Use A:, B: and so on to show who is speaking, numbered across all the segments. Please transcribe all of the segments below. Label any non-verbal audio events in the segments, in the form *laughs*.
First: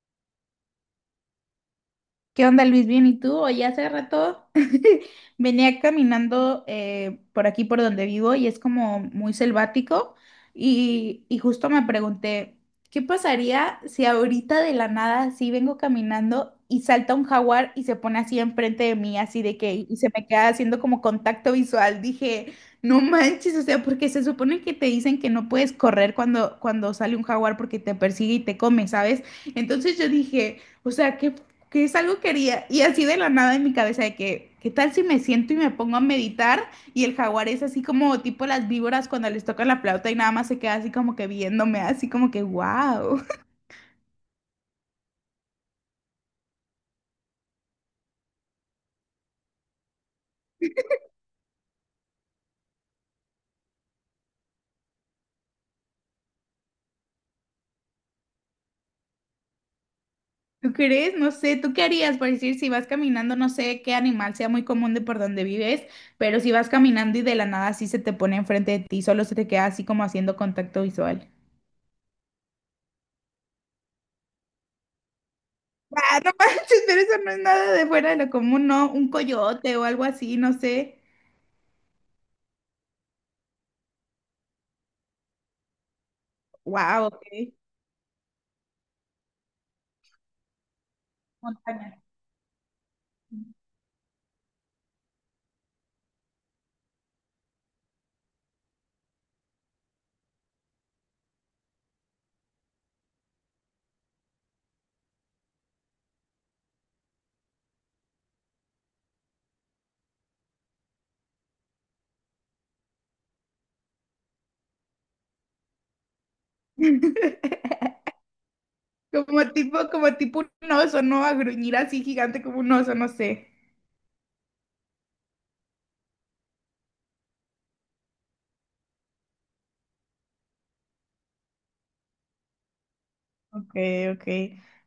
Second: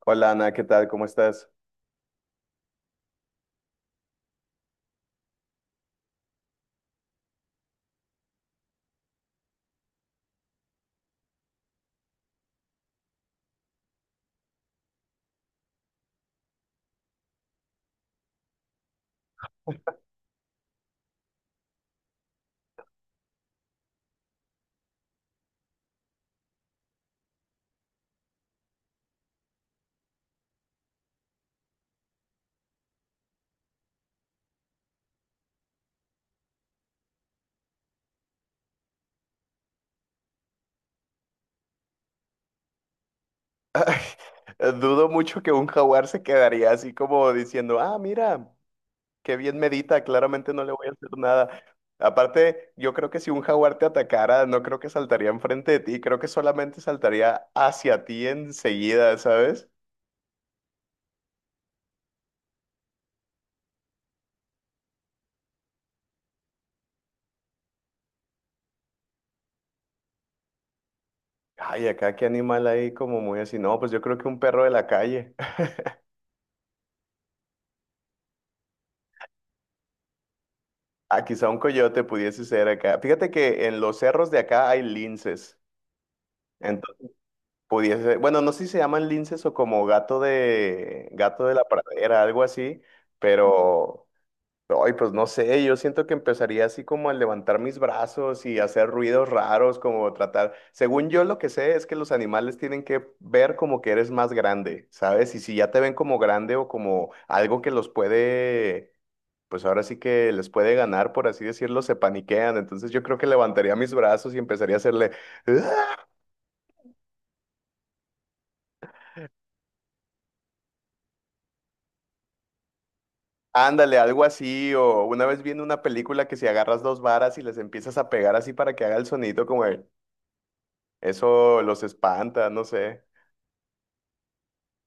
A: Hola Ana, ¿qué tal? ¿Cómo estás?
B: ¿Qué onda, Luis? Bien, ¿y tú? Hoy hace rato *laughs* venía caminando por aquí por donde vivo y es como muy selvático y justo me pregunté, ¿qué pasaría si ahorita de la nada así vengo caminando y salta un jaguar y se pone así enfrente de mí, así de que y se me queda haciendo como contacto visual? Dije, no manches, o sea, porque se supone que te dicen que no puedes correr cuando sale un jaguar porque te persigue y te come, ¿sabes? Entonces yo dije... O sea, ¿qué que es algo que haría, y así de la nada en mi cabeza de que, ¿qué tal si me siento y me pongo a meditar? Y el jaguar es así como tipo las víboras cuando les tocan la flauta y nada más se queda así como que viéndome, así como que, wow,
A: *laughs* Dudo mucho que un jaguar se quedaría así como diciendo, ah, mira, qué bien medita, claramente no le voy a hacer nada. Aparte, yo creo que si un jaguar te atacara, no creo que saltaría enfrente de ti, creo que solamente saltaría hacia ti enseguida, ¿sabes?
B: *laughs* ¿tú crees? No sé, ¿tú qué harías? Por decir, si vas caminando, no sé qué animal sea muy común de por donde vives, pero si vas caminando y de la nada así se te pone enfrente de ti, solo se te queda así como haciendo contacto visual.
A: Ay, acá qué animal hay como muy así. No, pues yo creo que un perro de la calle. *laughs*
B: Ah, no manches, pero eso no es nada de fuera de lo común, ¿no? Un coyote o algo así, no sé.
A: Ah, quizá un coyote pudiese ser acá. Fíjate que en los cerros de acá hay linces.
B: Wow, ok.
A: Pudiese, bueno, no sé si se llaman linces o como gato de la
B: Montaña.
A: pradera, algo así, pero ay, pues no sé, yo siento que empezaría así como a levantar mis brazos y hacer ruidos raros, como tratar, según yo lo que sé es que los animales tienen que ver como que eres más grande, ¿sabes? Y si ya te ven como grande o como algo que los puede, pues ahora sí que les puede ganar, por así decirlo, se paniquean, entonces yo creo que levantaría mis brazos y empezaría a hacerle.
B: *laughs* Como tipo un oso, ¿no? A gruñir así gigante como un oso, no sé.
A: Ándale, algo así, o una vez viendo una película que si agarras dos varas y les empiezas a pegar así para que haga el sonido como de, eso los espanta, no sé.
B: Ok, ok.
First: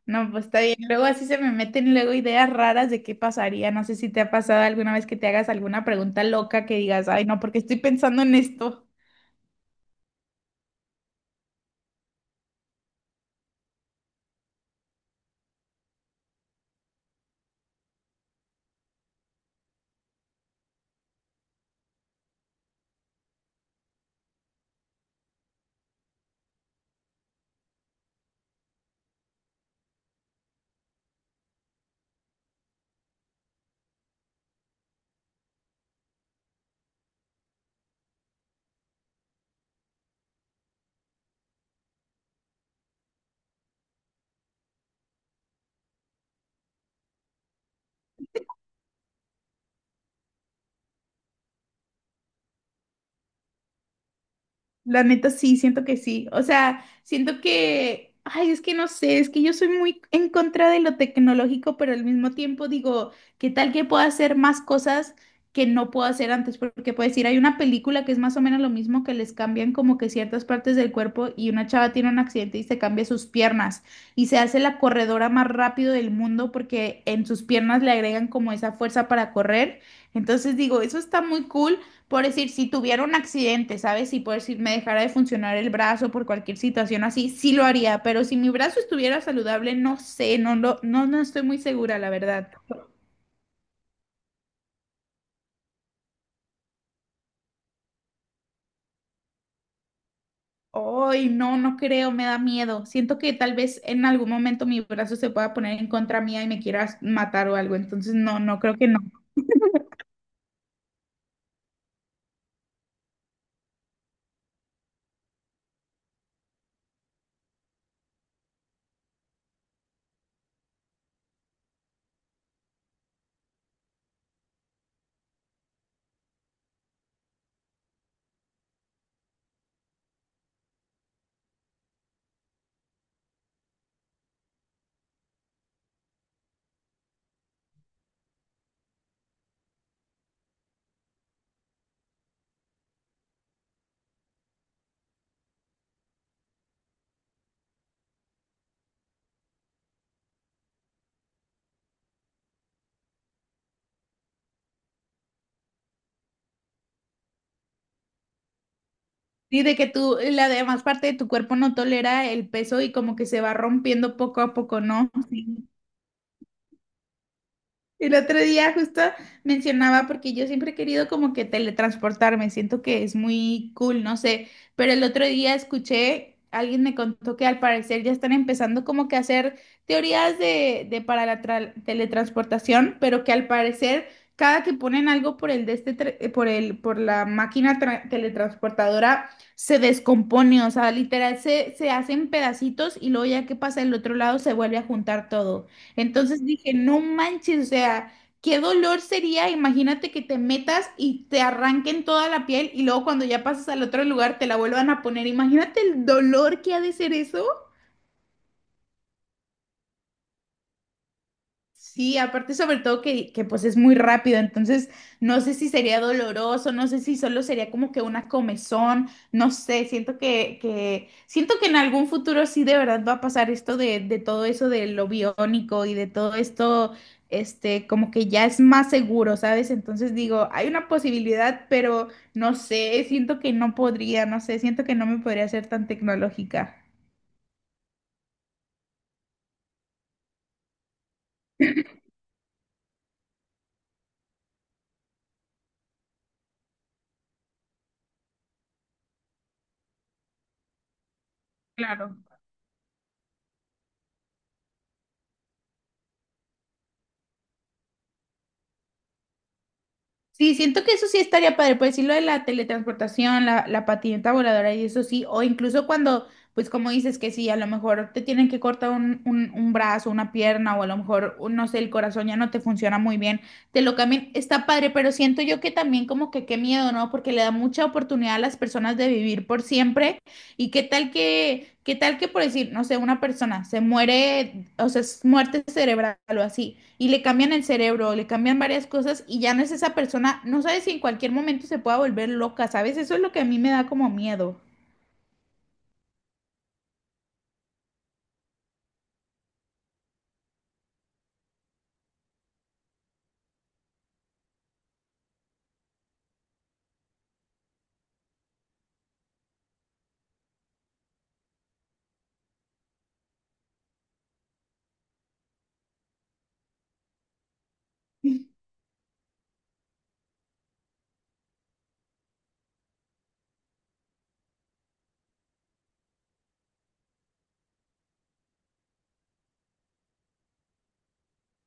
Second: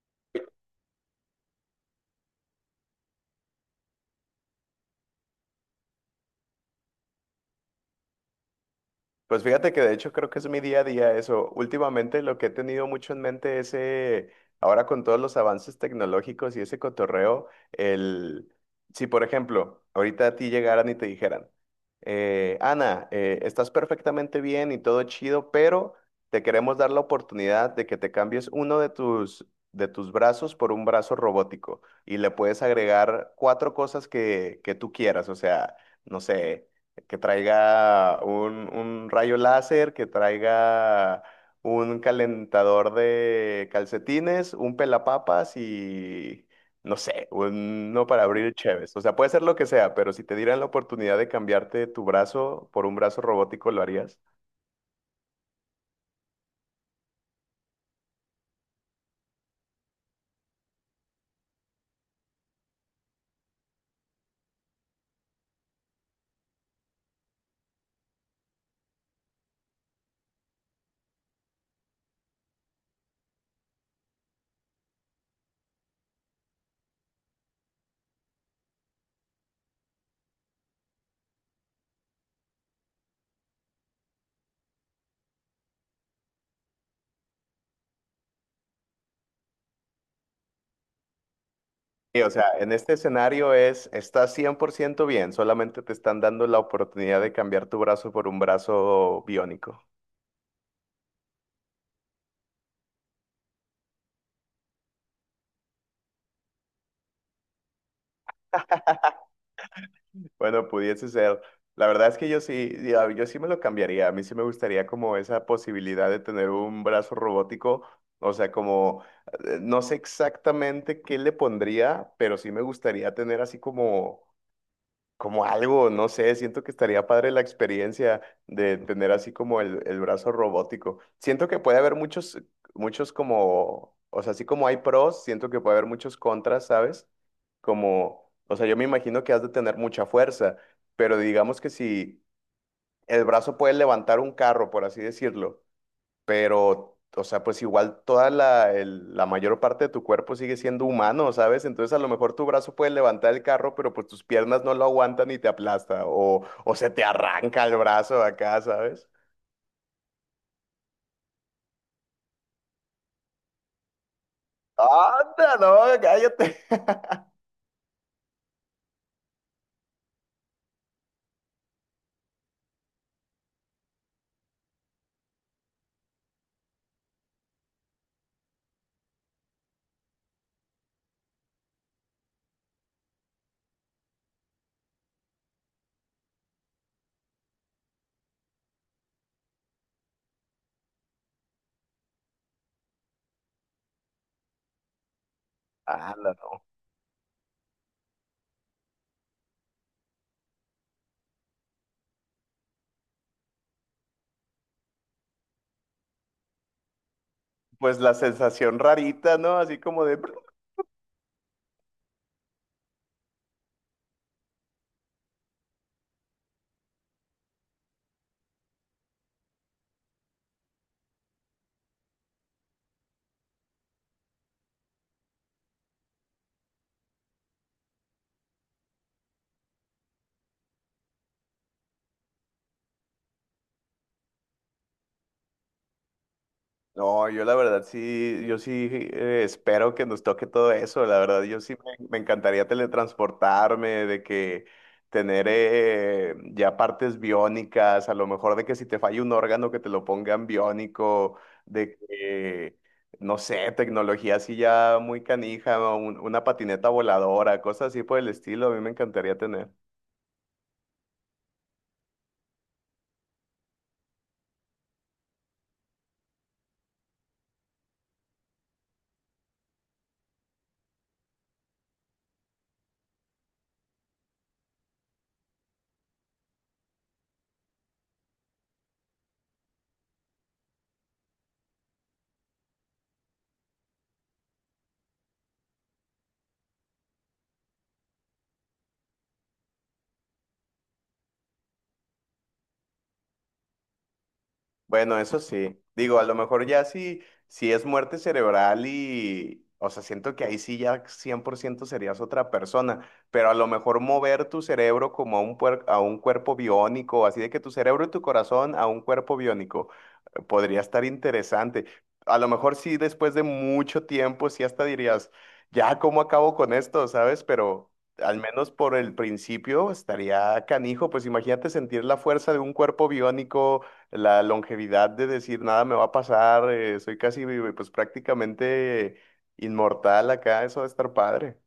B: No, pues está bien. Luego así se me meten luego ideas raras de qué pasaría. No sé si te ha pasado alguna vez que te hagas alguna pregunta loca que digas, ay, no, porque estoy pensando en esto.
A: Pues fíjate que de hecho creo que es mi día a día eso. Últimamente lo que he tenido mucho en mente es, ahora con todos los avances tecnológicos y ese cotorreo, el, si por ejemplo, ahorita a ti llegaran y te dijeran, Ana, estás perfectamente bien y todo chido, pero te queremos dar la oportunidad de que te cambies uno de tus, brazos por un brazo robótico y le puedes agregar cuatro cosas que tú quieras, o sea... No sé, que traiga un rayo láser, que traiga un calentador de calcetines, un pelapapas y no sé, uno para abrir cheves. O sea, puede ser lo que sea, pero si te dieran la oportunidad de cambiarte tu brazo por un brazo robótico, ¿lo harías?
B: La neta sí, siento que sí. O sea, siento que, ay, es que no sé, es que yo soy muy en contra de lo tecnológico, pero al mismo tiempo digo, ¿qué tal que pueda hacer más cosas que no puedo hacer antes? Porque puedes decir, hay una película que es más o menos lo mismo, que les cambian como que ciertas partes del cuerpo y una chava tiene un accidente y se cambia sus piernas y se hace la corredora más rápido del mundo porque en sus piernas le agregan como esa fuerza para correr. Entonces digo, eso está muy cool. Por decir, si tuviera un accidente, ¿sabes? Si por decir me dejara de funcionar el brazo por cualquier situación así, sí lo haría, pero si mi brazo estuviera saludable, no sé, no lo, no, no estoy muy segura, la
A: Sí, o sea,
B: verdad.
A: en este escenario es, estás 100% bien, solamente te están dando la oportunidad de cambiar tu brazo por un brazo biónico.
B: Ay, no, no creo, me da miedo. Siento que tal vez en algún momento mi brazo se pueda poner en contra mía y me quieras matar o algo, entonces no, no creo que no.
A: Bueno, pudiese ser. La verdad es que yo sí, yo sí me lo cambiaría. A mí sí me gustaría como esa posibilidad de tener un brazo robótico. O sea, como, no sé exactamente qué le pondría, pero sí me gustaría tener así como, como algo, no sé, siento que estaría padre la experiencia de tener así como el brazo robótico. Siento que puede haber muchos, muchos como, o sea, así como hay pros, siento que puede haber muchos contras, ¿sabes? Como, o sea, yo me imagino que has de tener mucha fuerza, pero digamos que si el brazo puede levantar un carro, por así decirlo, pero, o sea, pues igual toda la mayor parte de tu cuerpo sigue siendo humano, ¿sabes? Entonces a lo mejor tu brazo puede levantar el carro, pero pues tus piernas no lo aguantan y te aplasta, o se te arranca el brazo acá, ¿sabes?
B: Sí, de que tú, la demás parte de tu cuerpo no tolera el peso y como que se va rompiendo poco a poco, ¿no?
A: ¡Anda,
B: Sí.
A: no! ¡Cállate! *laughs*
B: El otro día justo mencionaba, porque yo siempre he querido como que teletransportarme, siento que es muy cool, no sé, pero el otro día escuché, alguien me contó que al parecer ya están empezando como que a hacer teorías de para la teletransportación, pero que al parecer cada que ponen algo por el de este, por el, por la máquina teletransportadora se descompone, o sea, literal se hacen pedacitos y luego ya que pasa el otro lado se vuelve a juntar todo.
A: ¡Anda,
B: Entonces
A: no!
B: dije, no manches, o sea, qué dolor sería, imagínate que te metas y te arranquen toda la piel y luego cuando ya pasas al otro lugar te la vuelvan a poner. Imagínate el dolor que ha de ser eso.
A: Pues la sensación rarita, ¿no? Así como de...
B: Sí, aparte sobre todo que pues es muy rápido, entonces no sé si sería doloroso, no sé si solo sería como que una comezón, no sé, siento que siento que en algún futuro sí de verdad va a pasar esto de todo eso de lo biónico y de todo esto, como que ya es más seguro, ¿sabes? Entonces digo, hay una posibilidad, pero no sé, siento que no podría, no sé, siento que no me podría ser tan tecnológica.
A: No, yo la verdad sí, yo sí espero que nos toque todo eso. La verdad, yo sí me encantaría teletransportarme, de que tener ya partes biónicas, a lo mejor de que si te falla un órgano que te lo pongan biónico, de
B: Claro.
A: que, no sé, tecnología así ya muy canija, ¿no? una patineta voladora, cosas así por el estilo, a mí me encantaría tener.
B: Sí, siento que eso sí estaría padre, pues sí, lo de la teletransportación, la patineta voladora y eso sí, o incluso cuando, pues como dices que sí, a lo mejor te tienen que cortar un brazo, una pierna, o a lo mejor, no sé, el corazón ya no te funciona muy bien, te lo cambian, está padre, pero siento yo que también como que qué miedo, ¿no? Porque le da mucha oportunidad a las personas de vivir por siempre, y qué tal qué tal que por decir, no sé, una persona se muere, o sea, es muerte cerebral o así y le cambian el cerebro, le cambian varias cosas y ya no es esa persona, no sabes si en cualquier momento se pueda volver loca, ¿sabes? Eso es lo que a mí me da como miedo.
A: Bueno, eso sí. Digo, a lo mejor ya sí, si es muerte cerebral y, o sea, siento que ahí sí ya 100% serías otra persona, pero a lo mejor mover tu cerebro como a a un cuerpo biónico, así de que tu cerebro y tu corazón a un cuerpo biónico, podría estar interesante. A lo mejor sí, después de mucho tiempo, sí hasta dirías, ya, ¿cómo acabo con esto? ¿Sabes? Pero... Al menos por el principio estaría canijo, pues imagínate sentir la fuerza de un cuerpo biónico, la longevidad de decir nada me va a pasar, soy casi pues prácticamente inmortal acá, eso de estar padre.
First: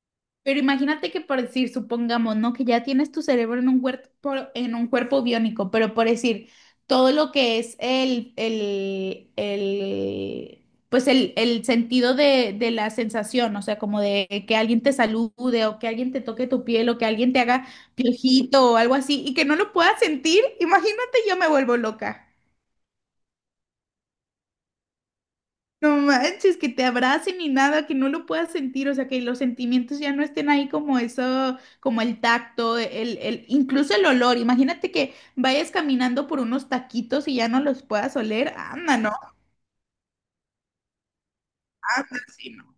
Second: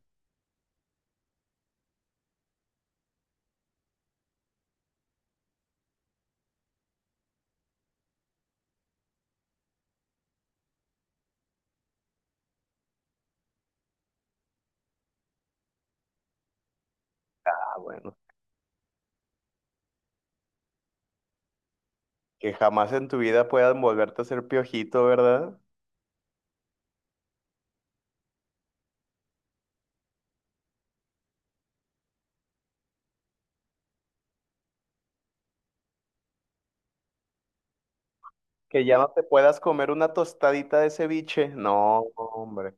B: Pero imagínate que por decir, supongamos, ¿no? Que ya tienes tu cerebro en un cuerpo biónico, pero por decir, todo lo que es el sentido de la sensación, o sea, como de que alguien te salude o que alguien te toque tu piel o que alguien te haga
A: Ah, bueno.
B: piojito o algo así y que no lo puedas sentir, imagínate yo me vuelvo loca.
A: Que jamás en tu vida puedas volverte a ser piojito, ¿verdad?
B: No manches, que te abracen y nada, que no lo puedas sentir, o sea, que los sentimientos ya no estén ahí como eso, como el tacto, incluso el olor. Imagínate que vayas caminando por unos taquitos y ya no los puedas oler.
A: Que
B: Anda,
A: ya no
B: no,
A: te puedas comer una tostadita de ceviche. No,
B: anda, sí,
A: hombre.
B: no.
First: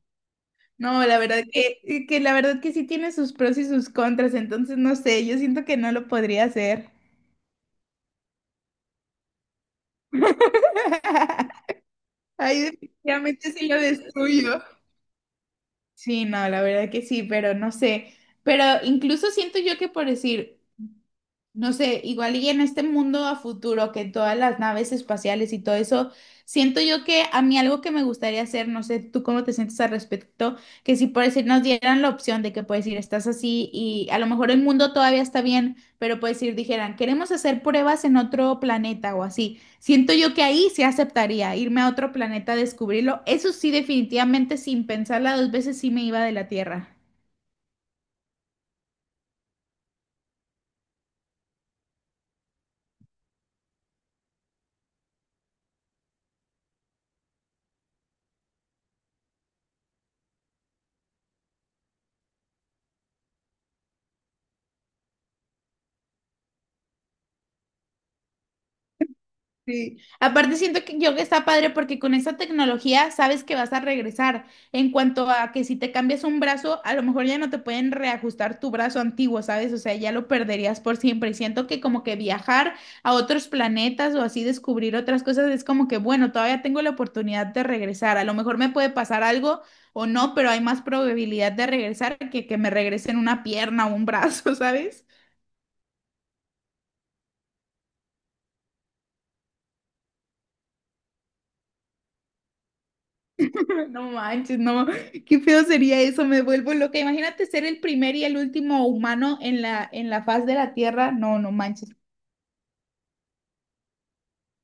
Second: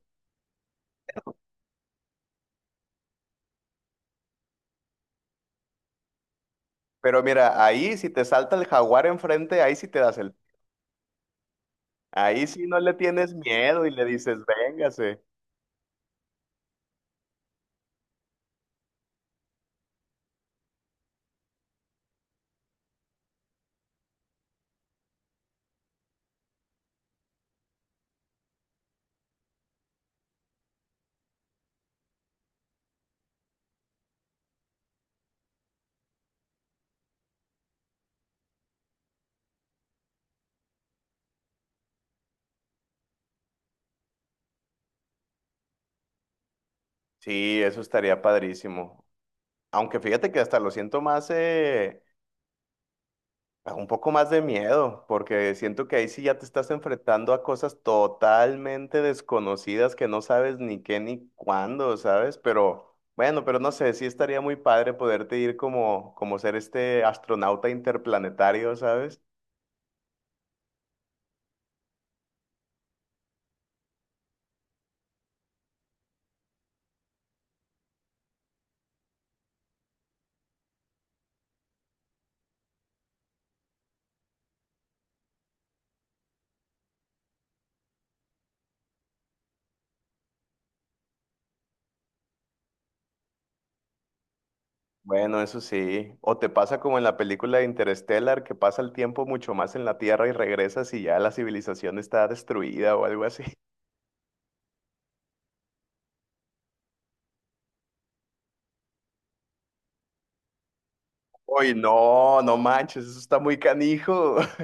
B: No, la verdad que la verdad que sí tiene sus pros y sus contras, entonces no sé, yo siento que no lo podría hacer.
A: Pero mira, ahí si te salta el jaguar enfrente, ahí sí te das el...
B: *laughs*
A: Ahí
B: Ay,
A: sí no le tienes
B: definitivamente sí lo
A: miedo y le dices,
B: destruyo.
A: véngase.
B: Sí, no, la verdad que sí, pero no sé. Pero incluso siento yo que por decir, no sé, igual y en este mundo a futuro, que todas las naves espaciales y todo eso, siento yo que a mí algo que me gustaría hacer, no sé, tú cómo te sientes al respecto, que si por decir nos dieran la opción de que puedes ir, estás así y a lo mejor el mundo todavía está bien, pero puedes ir, dijeran, queremos hacer pruebas en otro planeta o así. Siento yo que ahí sí aceptaría irme a otro planeta a descubrirlo. Eso sí, definitivamente sin pensarla dos veces sí me iba de la Tierra.
A: Sí, eso estaría padrísimo. Aunque fíjate que hasta lo siento más, Ah, un poco más de miedo, porque siento que ahí sí ya te estás enfrentando a cosas totalmente desconocidas que no sabes ni qué ni cuándo, ¿sabes? Pero bueno, pero no sé, sí estaría muy padre poderte ir como, como ser este astronauta interplanetario, ¿sabes?
B: Sí. Aparte siento que yo que está padre porque con esa tecnología sabes que vas a regresar. En cuanto a que si te cambias un brazo, a lo mejor ya no te pueden reajustar tu brazo antiguo, ¿sabes? O sea, ya lo perderías por siempre. Y siento que como que viajar a otros planetas o así descubrir otras cosas es como que, bueno, todavía tengo la oportunidad de regresar. A lo mejor me puede pasar algo o no, pero hay más probabilidad de regresar que me regresen una pierna o un brazo, *laughs* ¿sabes?
A: Bueno, eso sí. O te pasa como en la película de Interstellar, que pasa el tiempo mucho más en la Tierra y regresas y ya la civilización está destruida o algo así. *laughs*
B: *laughs* No manches, no, qué feo sería eso, me vuelvo loca. Imagínate ser el primer y el último humano en en la faz de la Tierra. No, no
A: Uy,
B: manches.
A: no, no manches, eso está muy canijo. *laughs*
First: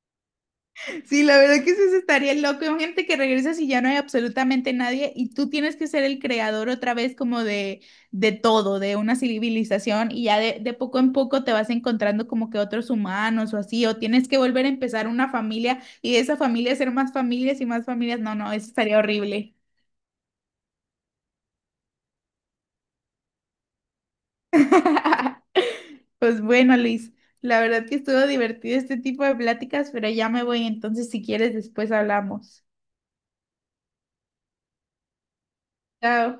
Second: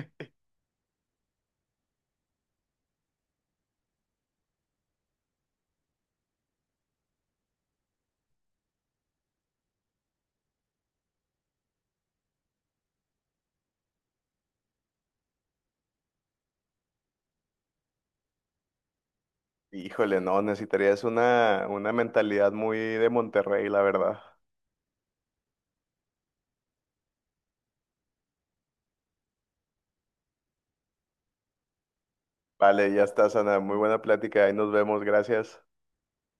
B: Sí, la verdad que sí se estaría loco. Imagínate que regresas y ya no hay absolutamente nadie y tú tienes que ser el creador otra vez como de todo, de una civilización y ya de poco en poco te vas encontrando como que otros humanos o así, o tienes que volver a empezar una familia y de esa familia ser más familias y más familias. No, no, eso estaría horrible.
A: Híjole, no, necesitarías una mentalidad muy de Monterrey, la verdad.
B: *laughs* Pues bueno, Luis, la verdad que estuvo divertido este tipo de pláticas, pero ya me voy, entonces si quieres después hablamos.
A: Vale, ya está, Sana. Muy buena plática. Ahí nos vemos. Gracias.
B: Chao.